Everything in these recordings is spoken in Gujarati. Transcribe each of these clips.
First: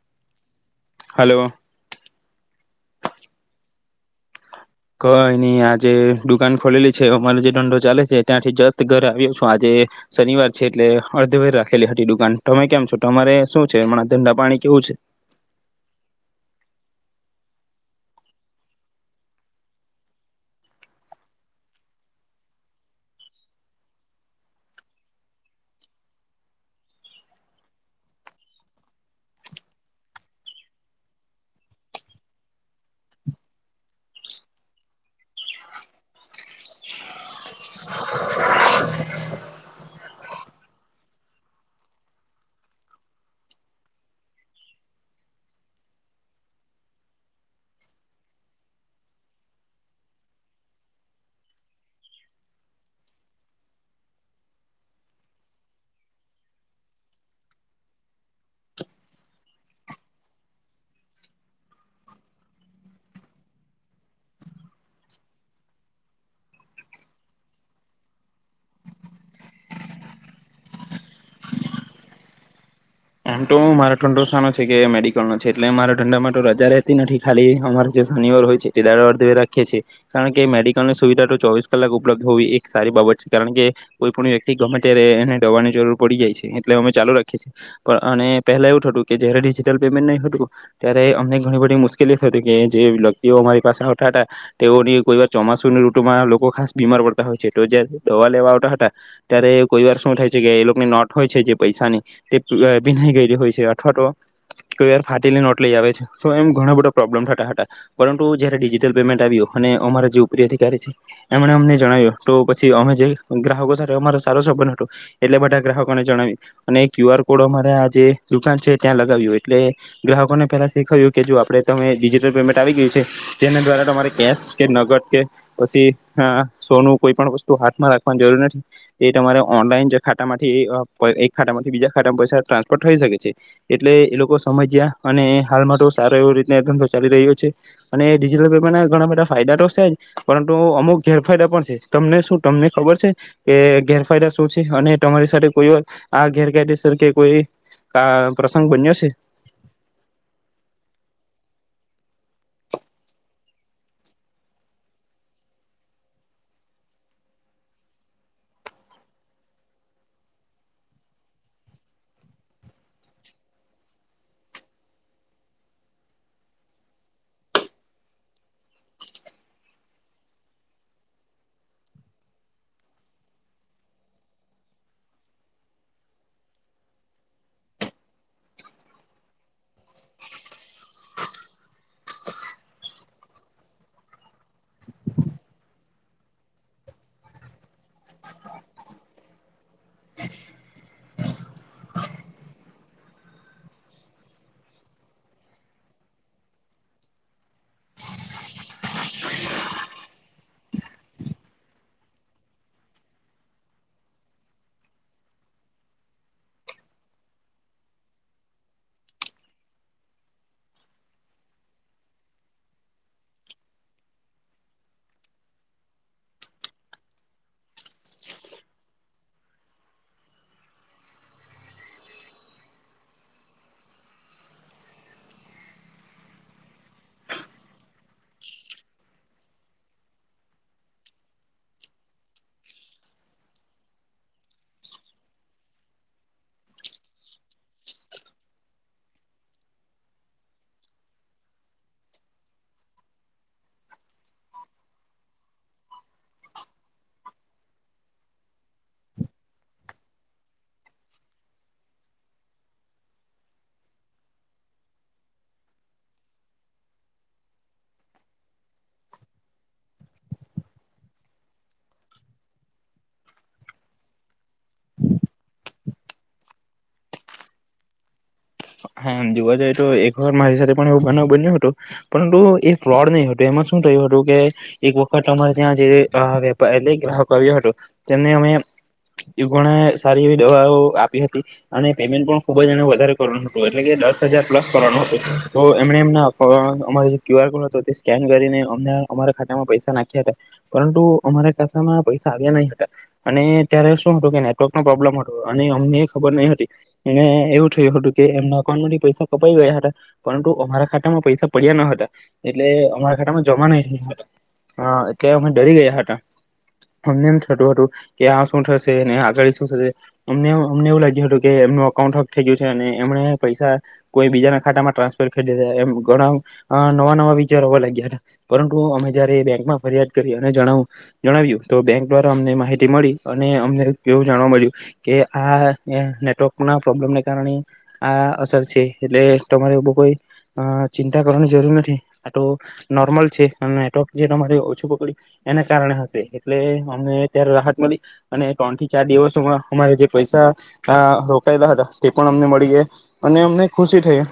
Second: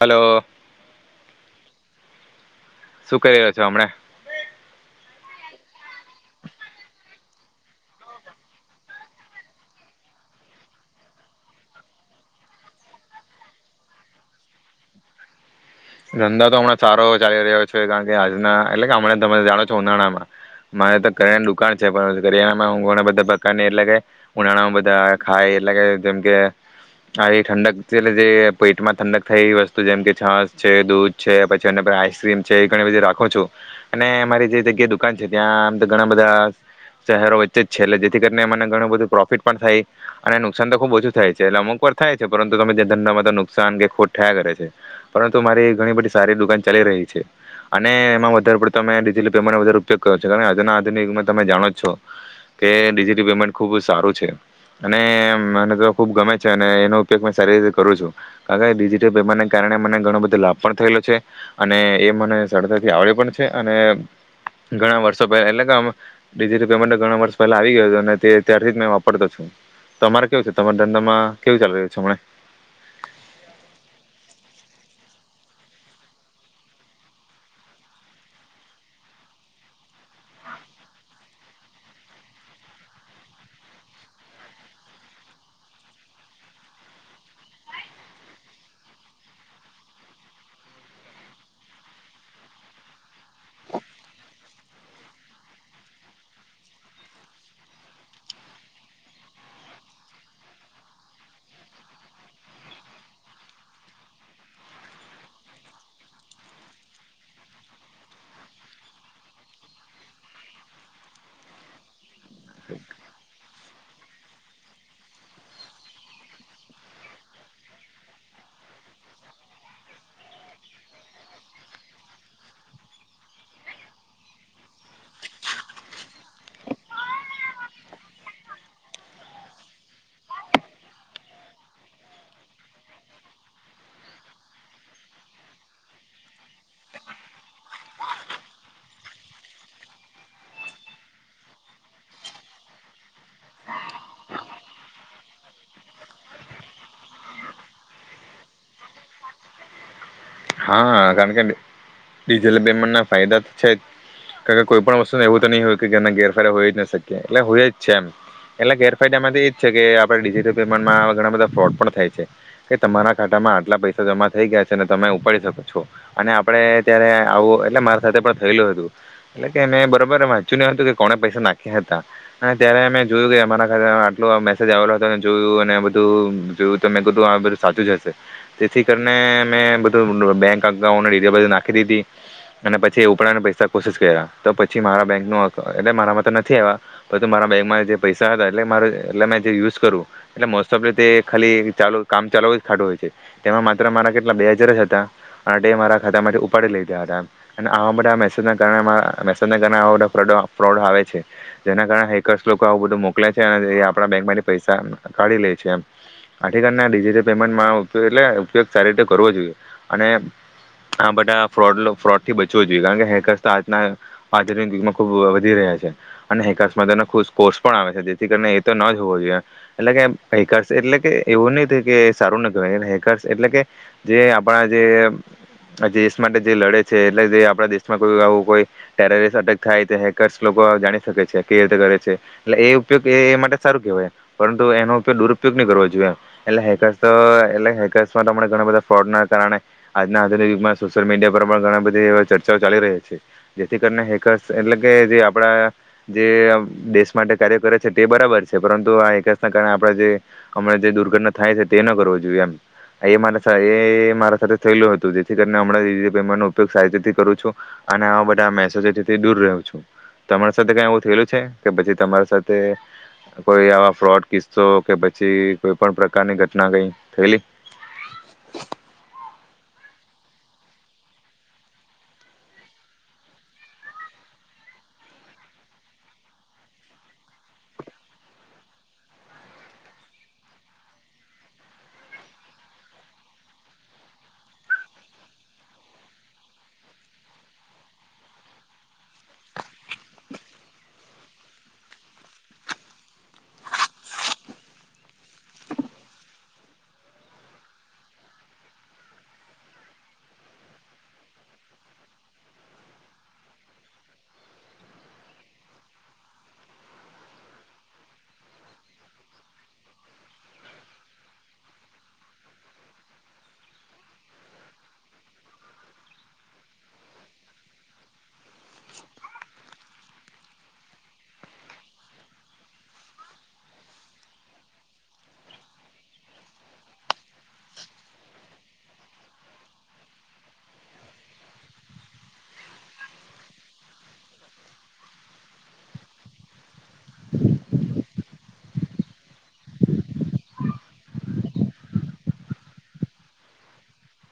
Hello hello. શું કરી રહ્યો છો હમને? કઈ નહી આજે દુકાન ખોલેલી છે અમારો જે દંડો ચાલે છે ત્યાંથી જસ્ત ઘર આવ્યો છું આજે શનિવાર છે એટલે અડધ વર રાખેલી હતી દુકાન તમે કેમ છો તમારે શું છે? હમણાં ધંડા પાણી કેવું છે? ધંધો તો હમણાં સારો ચાલી રહ્યો છે કારણ કે આજના એટલે કે હમણાં તમે જાણો છો ઉનાળામાં મારે તો કરિયાણાની દુકાન છે પણ કરિયાણામાં બધા પ્રકારની એટલે કે ઉનાળામાં બધા ખાય એટલે કે જેમ કે આવી ઠંડક એટલે જે પેટમાં ઠંડક થાય એવી વસ્તુ જેમ કે છાસ છે દૂધ છે પછી આઈસક્રીમ છે એ ઘણી બધી રાખો છો અને અમારી જે જગ્યા દુકાન છે ત્યાં આમ તો ઘણા બધા શહેરો વચ્ચે જ છે એટલે જેથી કરીને મને ઘણું બધું પ્રોફિટ પણ થાય અને નુકસાન તો ખુબ ઓછું થાય છે એટલે અમુક પર થાય છે પરંતુ તમે ધંધામાં તો નુકસાન કે ખોટ થયા કરે છે. પરંતુ મારી ઘણી બધી સારી દુકાન ચાલી રહી છે અને એમાં વધારે પડતો મેમે ડિજિટલ પેમેન્ટનો વધારે ઉપયોગ કર્યો છ છે કારણ કે આજુના આધુન યુગમાં તમે જાણો જ છો કે ડિજિટલ પેમેન્ટ ખૂબ સારું છે અને મને તો ખૂબ ગમે છે અને એનો ઉપયોગ મે સારી રીતે કરું છું કારણ કે ડિજિટલ પેમેન્ટને કારણે મને ઘણો બધો લાભ પણ થયેલો છે અને એ મને સરળતાથી આવડ્યો પણ છે અને ઘણા વર્ષો પહેલા એટલે પેમેન્ટ ઘણા વર્ષ પહેલા આવી ગયો અને ત્યારથી મે વાપરતો છું તમારે કેવું છે તમારા ધંધામાં કેવું ચાલી રહ્યું છે હમ? એમ તો મારો ઠંડો સનો છે કે મેડિકલનોો છે એટલે મારા ઠંડામાં તો રજા રહેતી નથી ખાલી અમારે જે શનિવાર હોય છે તે દારે રાખીઅ છીએ કારણ કે મેડિકલની સુવિધા તો ચોવીસ કલાક ઉપલબ્ધ હોવી એક સારી બાબત છે કારણ કે કોઈ પણ વ્યક્તિ ગમેટે રહે એને દવાની જરૂર પડી જાય છે એટલે અમે ચાલુ રાખીએ છીએ પણ અને પહેલા એવું થતું કે જયારે ડિજિટલ પેમેન્ટ નહી હતું ત્યારે અમને ઘણી બધી મુશ્કેલી થતી હતી કે જે વ્યક્તિઓ અમારી પાસે આવતા હતા તેઓની કોઈ વાર ચોમાસુની ઋતુમાં લોકો ખાસ બીમાર પડતા હોય છે તો જયારે દવા લેવા આવતા હતા ત્યારે કોઈ વાર શું થાય છે કે એ લોકોની નોટ હોય છે જે પૈસાની તે ભીનાઈ ગઈ હોય છે અથવા તો કોઈ વાર ફાટીલી નોટ લઈ આવે છે તો એમ ઘણ બધો પ્રોબ્લેમ થતા હતા પરંતુ જયારે ડિજિટલ પેમેન્ટ આવ્યું અને અમા જે ઉપરી અધિકારી છે એમણે અમને જણાવ્યું તો પછી અમે જે ગ્રાહકો સાથે અમારો સારો સંબંધ હતો એટલે બધા ગ્રાહકોને જણાવ્યું અને ક્યુ આર કોડ અમારે આ જેે દુકાન છે ત્યાં લગાવ્યું એટલે ગ્રાહકોને પેલા શીખાય્યું કે જો આપડે તમે ડિજિટલ પેમેન્ટ આવી ગયું છે તેના દ્વારા તમારે કેશ કે નગદ કે પછી સોનું કોઈ પણ વસ્તુ હાથમાં રાખવાની જરૂર નથી એ તમારે ઓનલાઈન ખાતામાંથી એક ખાતામાંથી બીજા ખાતામાં પૈસા ટ્રાન્સફર થઈ શકે. એટલે એ લોકો સમજ્યા અને હાલમાં સારો એવો રીત ધંધો ચાલી રહ્યો છે અને ડિજિટલ પેમેન્ટ ઘણા બધા ફાયદા તો છે જ પરંતુ અમુક ગેરફાયદા પણ છે તમને શું તમને ખબર છે કે ગેરફાયદા શું છે અને તમારી સાથે કોઈ વાર આ ગેરકાયદેસર કે કોઈ કા પ્રસંગ બન્યો છે. હા કારણ કે ડિજિટલ પેમેન્ટ ના ફાયદા તો છે જ કારણ કે કોઈ પણ વસ્તુ એવું તો નહી હોય કે એમના ગેરફાયદા હોય જ ન શકીએ એટલે હોય જ છે એમ એટલે ગેરફાયદા એમાંથી એ જ છે કે આપણે ડિજિટલ પેમેન્ટમાં ઘણા બધા ફ્રોડ પણ થાય છે કે તમારા ખાતામાં આટલા પૈસા જમા થઈ ગયા છે અને એને તમે પડી શકો છો અને આપડે ત્યારે આવું એટલે મારા સાથે પણ થયેલું હતું એટલે કે મેં બરાબર વાંચ્યું ન હતું કે કોણે પૈસા નાખ્યા હતા અને ત્યારે મેમે જોયું કે અમારા ખાતે આટલો મેસેજ આવેલો હતો અને જોયું અને બધું જોયું તો મેં કું આ બધું સાચું જ હશે તેથી કરીને મે બેંક અઉુ નાખી દીધી અને પછી ઉપરાને પૈસા કોશિશ કર્યા તો પછી મારા બેંક ન એટલે મારામાં તો નથી આવ્યાું મારા બેંકમાં જે પૈસા હતા એટલે મા એટલે મે જે યુઝ કરું એટલે મોસ્ટ ઓફ રીતે ખાલી ચાલ કામ ચાલવ ખાટું હોય છે તેમાં માત્ર મારા કેટલા બે હજાર જ હતા. મારા ખાતા ઉપાડી લીધા હતા એ આવા માટે મેજ મેજ કારણે બ ફ્રોડ આવે છે જેના કારણે હેકર્સ લોકો આવ બધું મોકલે છે અને આપણા બેંક થી પૈસા કાઢી લે છે એમ આઠિટલ પેમેન્ટમાં એટલે ઉપયોગ સારી રીતે કરવો જોઈએ. અને આ બધા ફોડ ફ્રોડથી બચવું જોઈએ કારણ કે હેકર્સ તો આજના આધુમાં ખબ વધી રહ્યા છે અને હેકર્સમાં ખબકોર્સ પણ આવે છે જેથી કરીને એ તો ન હોવો જોઈએ એટલે કે હેકર્સ એટલે કે એવું નહ કે સારું નવા હેકર્સ એટલે કે જે આપણા જે દેશ માટે જે લડે છે એટલે જે આપણા દેશમાં કોઈ આવું કોઈ ટેરરસ્ટ અટેક થાય હેકર્સ લોકો જાણી શકે છે કે રીતે કરે છે એટલે એ ઉપયોગ એ માટે સારું કેહેવાય પરંતુ એનો ઉપગ દુરુપયોગ નહી કરવો જોઈએ એટલે હેકર્સ તો એટલે હેકર્સમાં ઘણા બધા ફ્રોડના માં સોશિયલ મીડિયા પર પણ ઘણા બધી ચર્ચાઓ ચાલી રહી છે જેથી કરીને હેર્સ એટલે કે જે આપડા જે દેશ માટે કાર્ય કરે છે તે બરાબર છે પરંતુ આ હેર્સના કારણે આપણે જે હમણા જે દુર્ઘટના થાય છે તે ન કરવો જોઈએ એમ એ મા મારા સાથે થયેલું હતું જેથી કરીને હમેમેન્ટ નો ઉપયોગ સારી રીતે કરું છું અને આવા બધા મેસેજથી દૂર રહું છું તમારી સાથે કઈ એવું થયેલું છે કે પછી તમારી સાથે કોઈ આવા ફ્રોડ કિસ્સો કે પછી કોઈ પણ પ્રકારની ઘટના કઈ થયેલી. હામ જોવા જઈએ તો એક વખત મારી સાથે પણ એવું બનાવ બન્યું હતું પરંતુ એ ફ્રોડ નહી હતું એમાં શું થયું હતું કે એક વખત અમારે ત્યાં જે વેપારી ગ્રાહકો આવ્યો હતો તેમને અમે ઘણા સારી એવી દવાઓ આપી હતી અને પેમેન્ટ પણ ખુબ જ એ વધારે દસ હજ પ્લું તો એમ એમના અમા જે ક્યુ આર કોડ હતો તે સ્કેન કરીને અમ અમારા ખાતામાં પૈસા નાખ્યા હતા પરંતુ અમારા ખાતામાં પૈસા આવ્યા નહી હતા અને ત્યારે શું હતું કે નેટવર્ક ન પ્રોબ્લેમ હતો અને અમને ખબર નહી હતી અને એવું થયું હતું. કે એમના અકાઉન્ટ માંથી પૈસા કપાઈ ગયા હતા પરંતુ અમારા ખાતામાં પૈસા પડ્યા ન હતા એટલે અમારા ખાતામાં જમા નહી થયા હતા એટલે અમે ડરી ગયા હતા અમને એમ થતું હતું કે આ શું થશે અને આગળ શું થશે અમને અમને એવું લાગ્યું હતું કે એમનું અકાઉન્ટ હક થઈ ગયું છે. એમણે પૈસા કોઈ બીજાના ખાતામાં ટ્રાન્સફર કરી દેધા એમ ઘણા નવા નવા વિચાર હોવા લાગ્યા હતા પરંતુ અમે જ્યારે બેન્કમાં ફરિયાદ કરી અને જણાવ જણાવ્યું તો બેંક દ્વારા અમને માહિતી મળી અને અમને એવું જાણવા મળ્યું કે આ નેટવર્કના પ્રોબ્લેમને કારણે આ અસર છે એટલે તમારે કોઈ ચિંતા કરવાની જરૂર નથી આ તો નોર્મલ છે અને નેટવર્ક જે તમારે ઓછું પકડ્યું એના કારણે હશે એટલે અમને ત્યારે રાહત મળી અને ત્રણ થી ચાર દિવસમાં અમારે જે પૈસા રોકાયેલા હતા તે પણ અમને મળ અમ ખુશી થઈ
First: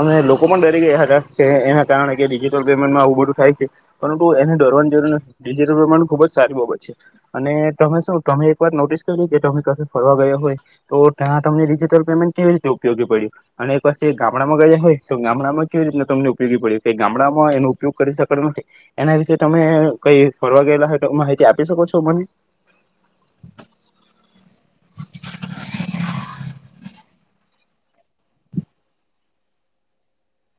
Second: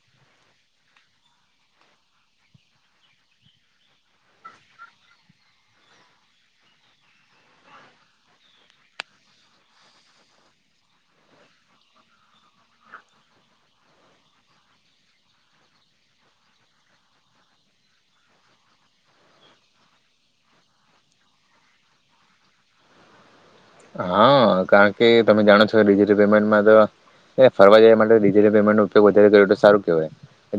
અ લોકો પણ ડરી ગયા હતા કે એના કારણે કે ડિજિટલ પેમેન્ટમાં આવું બધું થાય છે પરંતુ એને ડરવાની જરૂર ડિજટલ પેમેન્ટ ખુબ જ સારી બાબત છે અને તમે શું તમે એક વાર નોટિસ કરી કે તમે ક ફરવા ગયો હોય તો ત્યાં તમને ડિજટલ પેમેન્ટ કેવી રીતે ઉપયોગી પડ્યો અને એકછ ગામડામાં ગયા હોય તો ગામડામાં કેવી રીતના તમને ઉપયોગી પડ્યો કે ગામડામાં એનો ઉપયોગ કરી શકતો નથી એના વિશે તમે કઈ ફરવા ગયેલા હોય તો માહિતી આપી શકો છો મને? હા કારણ કે તમે જાણો છો કે ડિજિટલ પેમેન્ટમાં તો ફરવા જાય માટે ડિજિટલ પેમેન્ટ નો ઉપયોગ વધારે કર્યો તો સારું કેહેવાય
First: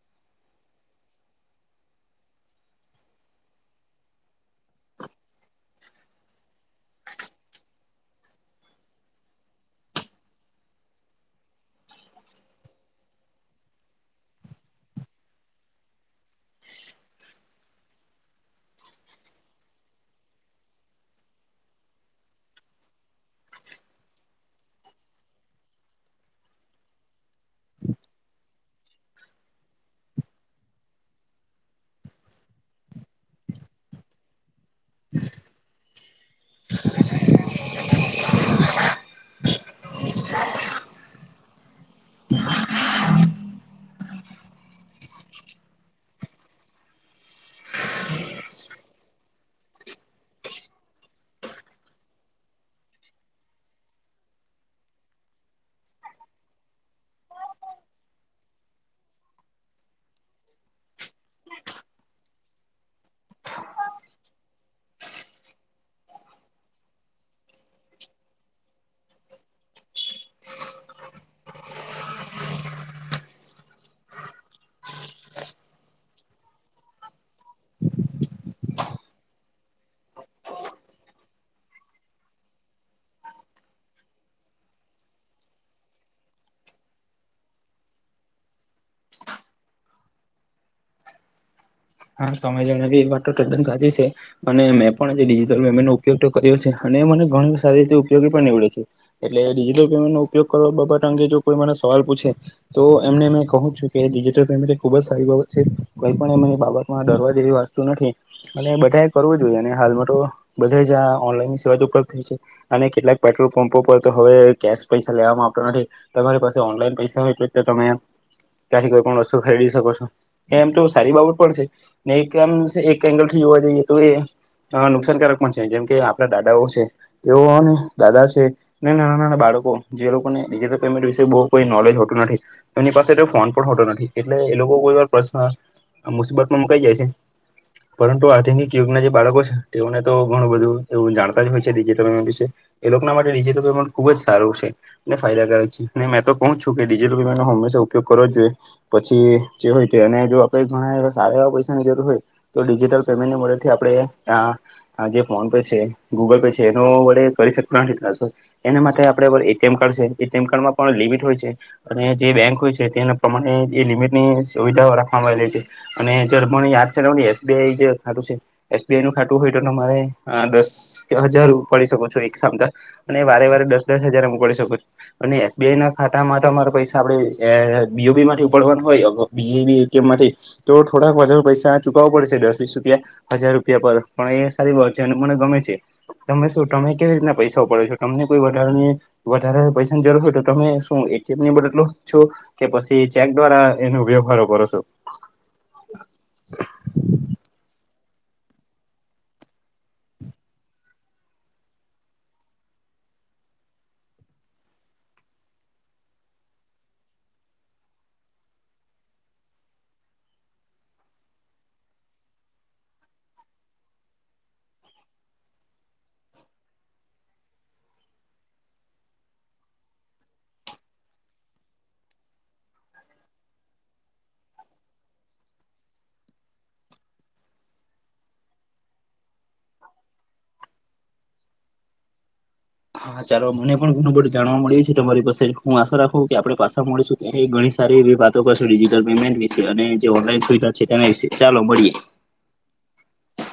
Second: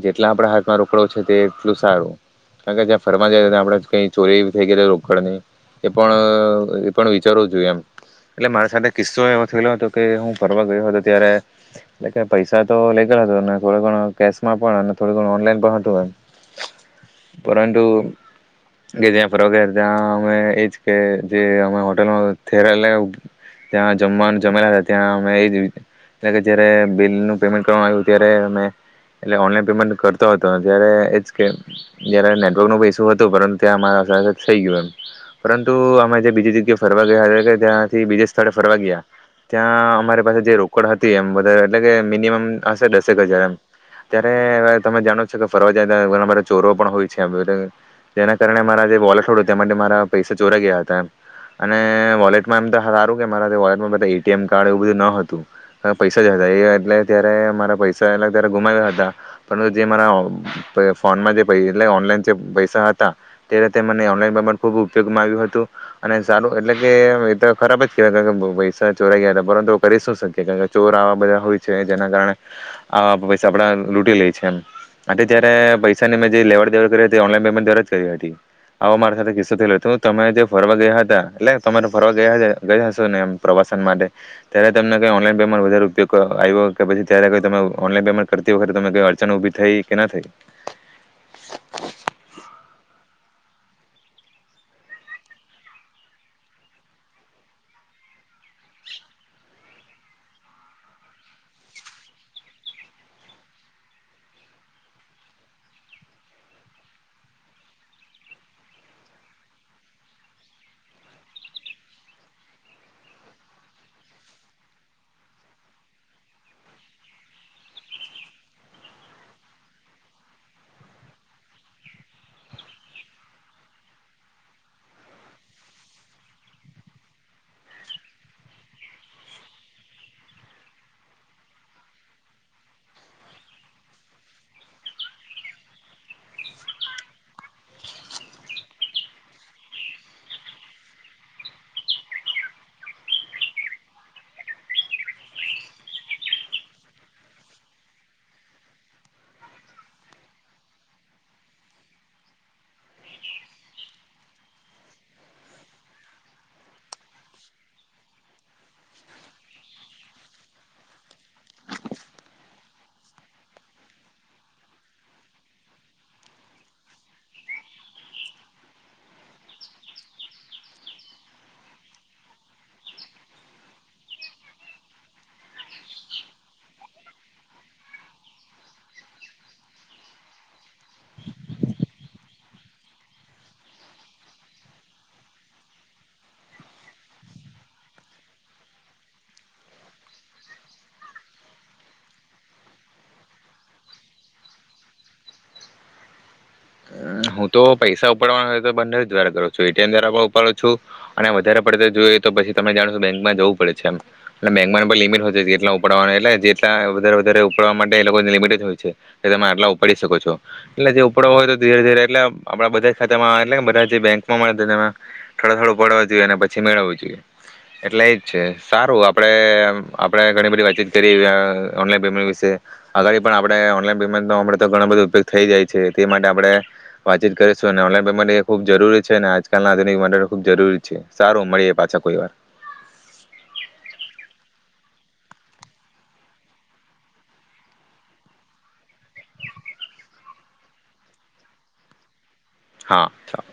જેટલા આપડા હાથમાં રોકડો છે તે એટલું સારું કારણ કે જ્યાં ફરવા જાય ત આપે કઈ ચોરી થઈ ગય રોકડ ની એ પણ એ પણ વિચારવું જોઈએ એમ. એટલે મારી સાથે કિસ્સો એવો થયેલો હતો કે હું ફરવા ગયો હતો ત્યારે એટલે કે પૈસા તો લઈ ગેલા હતો થોડણ કેશમાં પણ અને થોડુંણ ઓનલાઈન પણ હતું પરંતુ કે જ્યાં ફરવા ગયા ત્યાં અમે એજ કે જે અમે હોલમાં ત્યારે ત્યાં જમવાનું જમેલા હતા ત્યાં અમે એ જ બિલ ન પેમેન્ટ કરવા આવ્યું ત્યારેમ મેં એટલે ઓનલાઈન પેમેન્ટ કરતો હતો ત્યારે એ કે જયારે નેટવર્ક ન ઇસુ હતું પરંતુ ત્યાં મા થઈ ગયયો એમ પરંતુ બીજી જગ્યા ફરવા ગયા છે. ક ત્યા બીજ સ્થળે ફરવા ગયા ત્યાં અમારી પાસે જે રોકડ હતી એમ વધારે એટલે કે મિનિમમ હશે દસ ત્યારે તમે જાણો કે ફરવા જાય મા ચોર પણ હોય છે જેના કારણે મારા જે વોલેટ હોડું તે માટે મારા પૈસા ચોરા ગયા હતા અને વોલેટ સારું કે મારા વોલેટમાં બધા એટીએમ કાર્ડ એવું બધું ન હતું પૈસા જ હતા એ એટલે ત્યારે મારા પૈસા ત્યારે ગુમાવ્યા હતા પરંતુ જે મારા ફોનમાં એટ ઓનલાઈન જે પૈસા હતા તે રીતે મને ઓનલાઈન પેમેન્ટ ખૂબ ઉપયોગમાં આવ્યું હતું અને સારું એટલે કે ખરાબ જ પૈસા ચોરા ગયા હતા પરંતુ કરી શું શકી ચોર આવા બધા હોય છે જેના કારણે આવા પૈસા આપડા લૂટી લે છે એમટ જય્યારે પૈસાની મેં જે લેવડ દેવડ કરી હતી ઓનલાઈન પેમેન્ટ દ્વારા જ કરી હતી આવો મારા સાથે કિસ્સો થયેલો હતો તમે જે ફરવા ગયા હતા એટલે તમારે ફરવા ગયા ગયા હશો ને એમ પ્રવાસન માટે ત્યારે તમને કઈ ઓનલાઈન પેમેન્ટ વધારે ઉપયોગ આવ્યો કે પછી ત્યારેઈ તમે ઓનલાઈન પેમેન્ટ કર તે વખતે તમે કઈ અડચણ ઉભી થઈ કે ના થઈ. હા તમે જણાવ્યું એ વાત તો તદ્દન સાચી છે અને મેં પણ આજે ડિજિટલ પેમેન્ટ નો ઉપયોગ કર્યો છે અને મને ઘણ સારી રીતે ઉપયોગી પણ નીવડ્યો છે એટલે ડિજિટલ પેમેન્ટનો ઉપયોગ કરવા બાબત અંગે જો કોઈ મને સવાલ પૂછે તો એમને મે કહું છું કે ડિજિટલ પેમેન્ટ એ ખુબ જ સારી બાબત છે કઈ પણ બાબત ડરવા જેવી વસ્તુ નથી અને બધા કરવું જોઈએ અને હાલમાં તો બધે જ આ ઓનલાઈન સેવા ઉપલબ્ધ થઈ છે અને કેટલાક પેટ્રોલ પંપો પર તો હવે કેશ પૈસા લેવાવામાં આવતો નથી તમારી પાસે ઓનલાઈન પૈસા હોય એટલે તમે ત્યાંથી કોઈ પણ વસ્તુ ખરીદી શકો છો એ એમ તો સારી બાબત પડશે. એક એંગલ થી જોવા જઈએ તો એ નુકસાનકારક પણ છે જેમ કે આપણા દાદાઓ છે તેઓ અને દાદા છે ને નાના નાના બાળકો જે લોકોને ડિજટલ પેમેન્ટ વિશે બહ કોઈ નોલેજ હોતું નથી એમની પાસે તો ફોન પણ હોતો નથી એટલે એ લોકો કોઈ વાર પ્રશ્ન મુસીબત ય પરંતુ આધુનિક યુગના જે બાળકો છે તેઓને તો ઘણું બધું એવું જાણતા જ હોય છે ડિજિટલ પેમેન્ટ વિશે એ લોકોના માટે ડિજિટલ પેમેન્ટ ખુબ જ સારું છે અને ફાયદાકારક છે અને મેં તો કહ છું કે ડિજટલ પેમેન્ટ નો હંમેશા ઉપયોગ કરવો જ જોઈએ પછી જે હોય જો આપણા સારા એવા પૈસાની જરૂર હોય તો ડીજિટલ પેમેન્ટની મદદથી આપણે જે ફોન પે છે ગૂગલ પે છે એનો વડે કરી શકતા નથી એના માટે આપણે એ ટી એમ કાર્ડ છે એટીએમ કાર્ડમાં પણ લિમિટ હોય છે અને જે બેંક હોય છે તેના પ્રમાણે એ લિમિટની સુવિધાઓ રાખવામાં આવેલી છે. અને પણ યાદ છેને એસ બી આઈ જે ખાટું છે એસ બી આઈ નું ખાટું હોય તો તમારે દસ હજાર ઉપાડી શકો છો એક સામ અને વારે વારે દસ દસ હજાર હ ઉપડી શકો છું અને એસ બી આઈ ના ખાતામાં અરે પૈસા આપડે બીબી થી ઉપાડવાનું હોય. તો થોડાક વધારે પૈસા ચુકવો પડશે દસ વીસ રૂપિયા હજાર રૂપિયા પર પણ એ સારી બાત છે અને મને ગમે છે તમે શું તમે કેવી રીતના પૈસાઓ પડે છો તમને કોઈ વધની વધારે પૈસાની જરૂર હોય તો તમે શું એ ટી એમ ની બદલો છો કે પછી ચેક દ્વારા એનો વ્યવહાર કરો છો. [inaudible] હું તો પૈસા ઉપાડવાના હોય તો બંને જ દ્વારા કરું છું એટીએમ દ્વારા પણ ઉપાડું છું અને વધારે પડતો જોઈએ તો પછી તમે જાણો છો બેંકમાં જવું પડે છે એમ બેંકમાં લિમિટ હોય છે જેટલા ઉપાડવાના એટલે જેટલા વધારે વધારે ઉપડવા માટે એ લોકોને લિમિટે જ હોય છે કે તમે આટલા ઉપાડી શકો છો એટલે જે ઉપાડવા હોય તો ધીરે ધીરે એટલે આપણા બધા જ ખાતામાં એટલે બધા જે બેંક માં મળે થોડ થડું પડવા જોઈએ અને પછી મેળું જોઈએ એટલે એજ છે સારું આપે આપે ઘણી બધી વાતચીત કરી ઓનલાન પેમેન્ટ વિશે અગળ પણ આપણે ઓનલાઈન પેમેન્ટ ન તો ઘણા બધા ઉપયોગ થઈ જાય છે તે માટે આપણે વાતચીત કરીશું અને ઓનલાઈન પે માટે ખૂબ જરૂરી છે ને આજકાલ ના આધુનિક માટે ખૂબ જરૂરી છે સારું મળીએ પાછા કોઈ વાર. હા ચાલો મને પણ ઘણું બધું જાણવા મળ્યું છે તમારી પાસે હું આશા રાખું કે આપણે પાછા મળીશું ત્યાં ઘણી સારી એવી વાતો કરશું ડજિટલ પેમેન્ટ વિશે અને જે ઓનલાઈન સુવિધા છે તેના વિશે ચાલો મળીએ. હા ચાલ.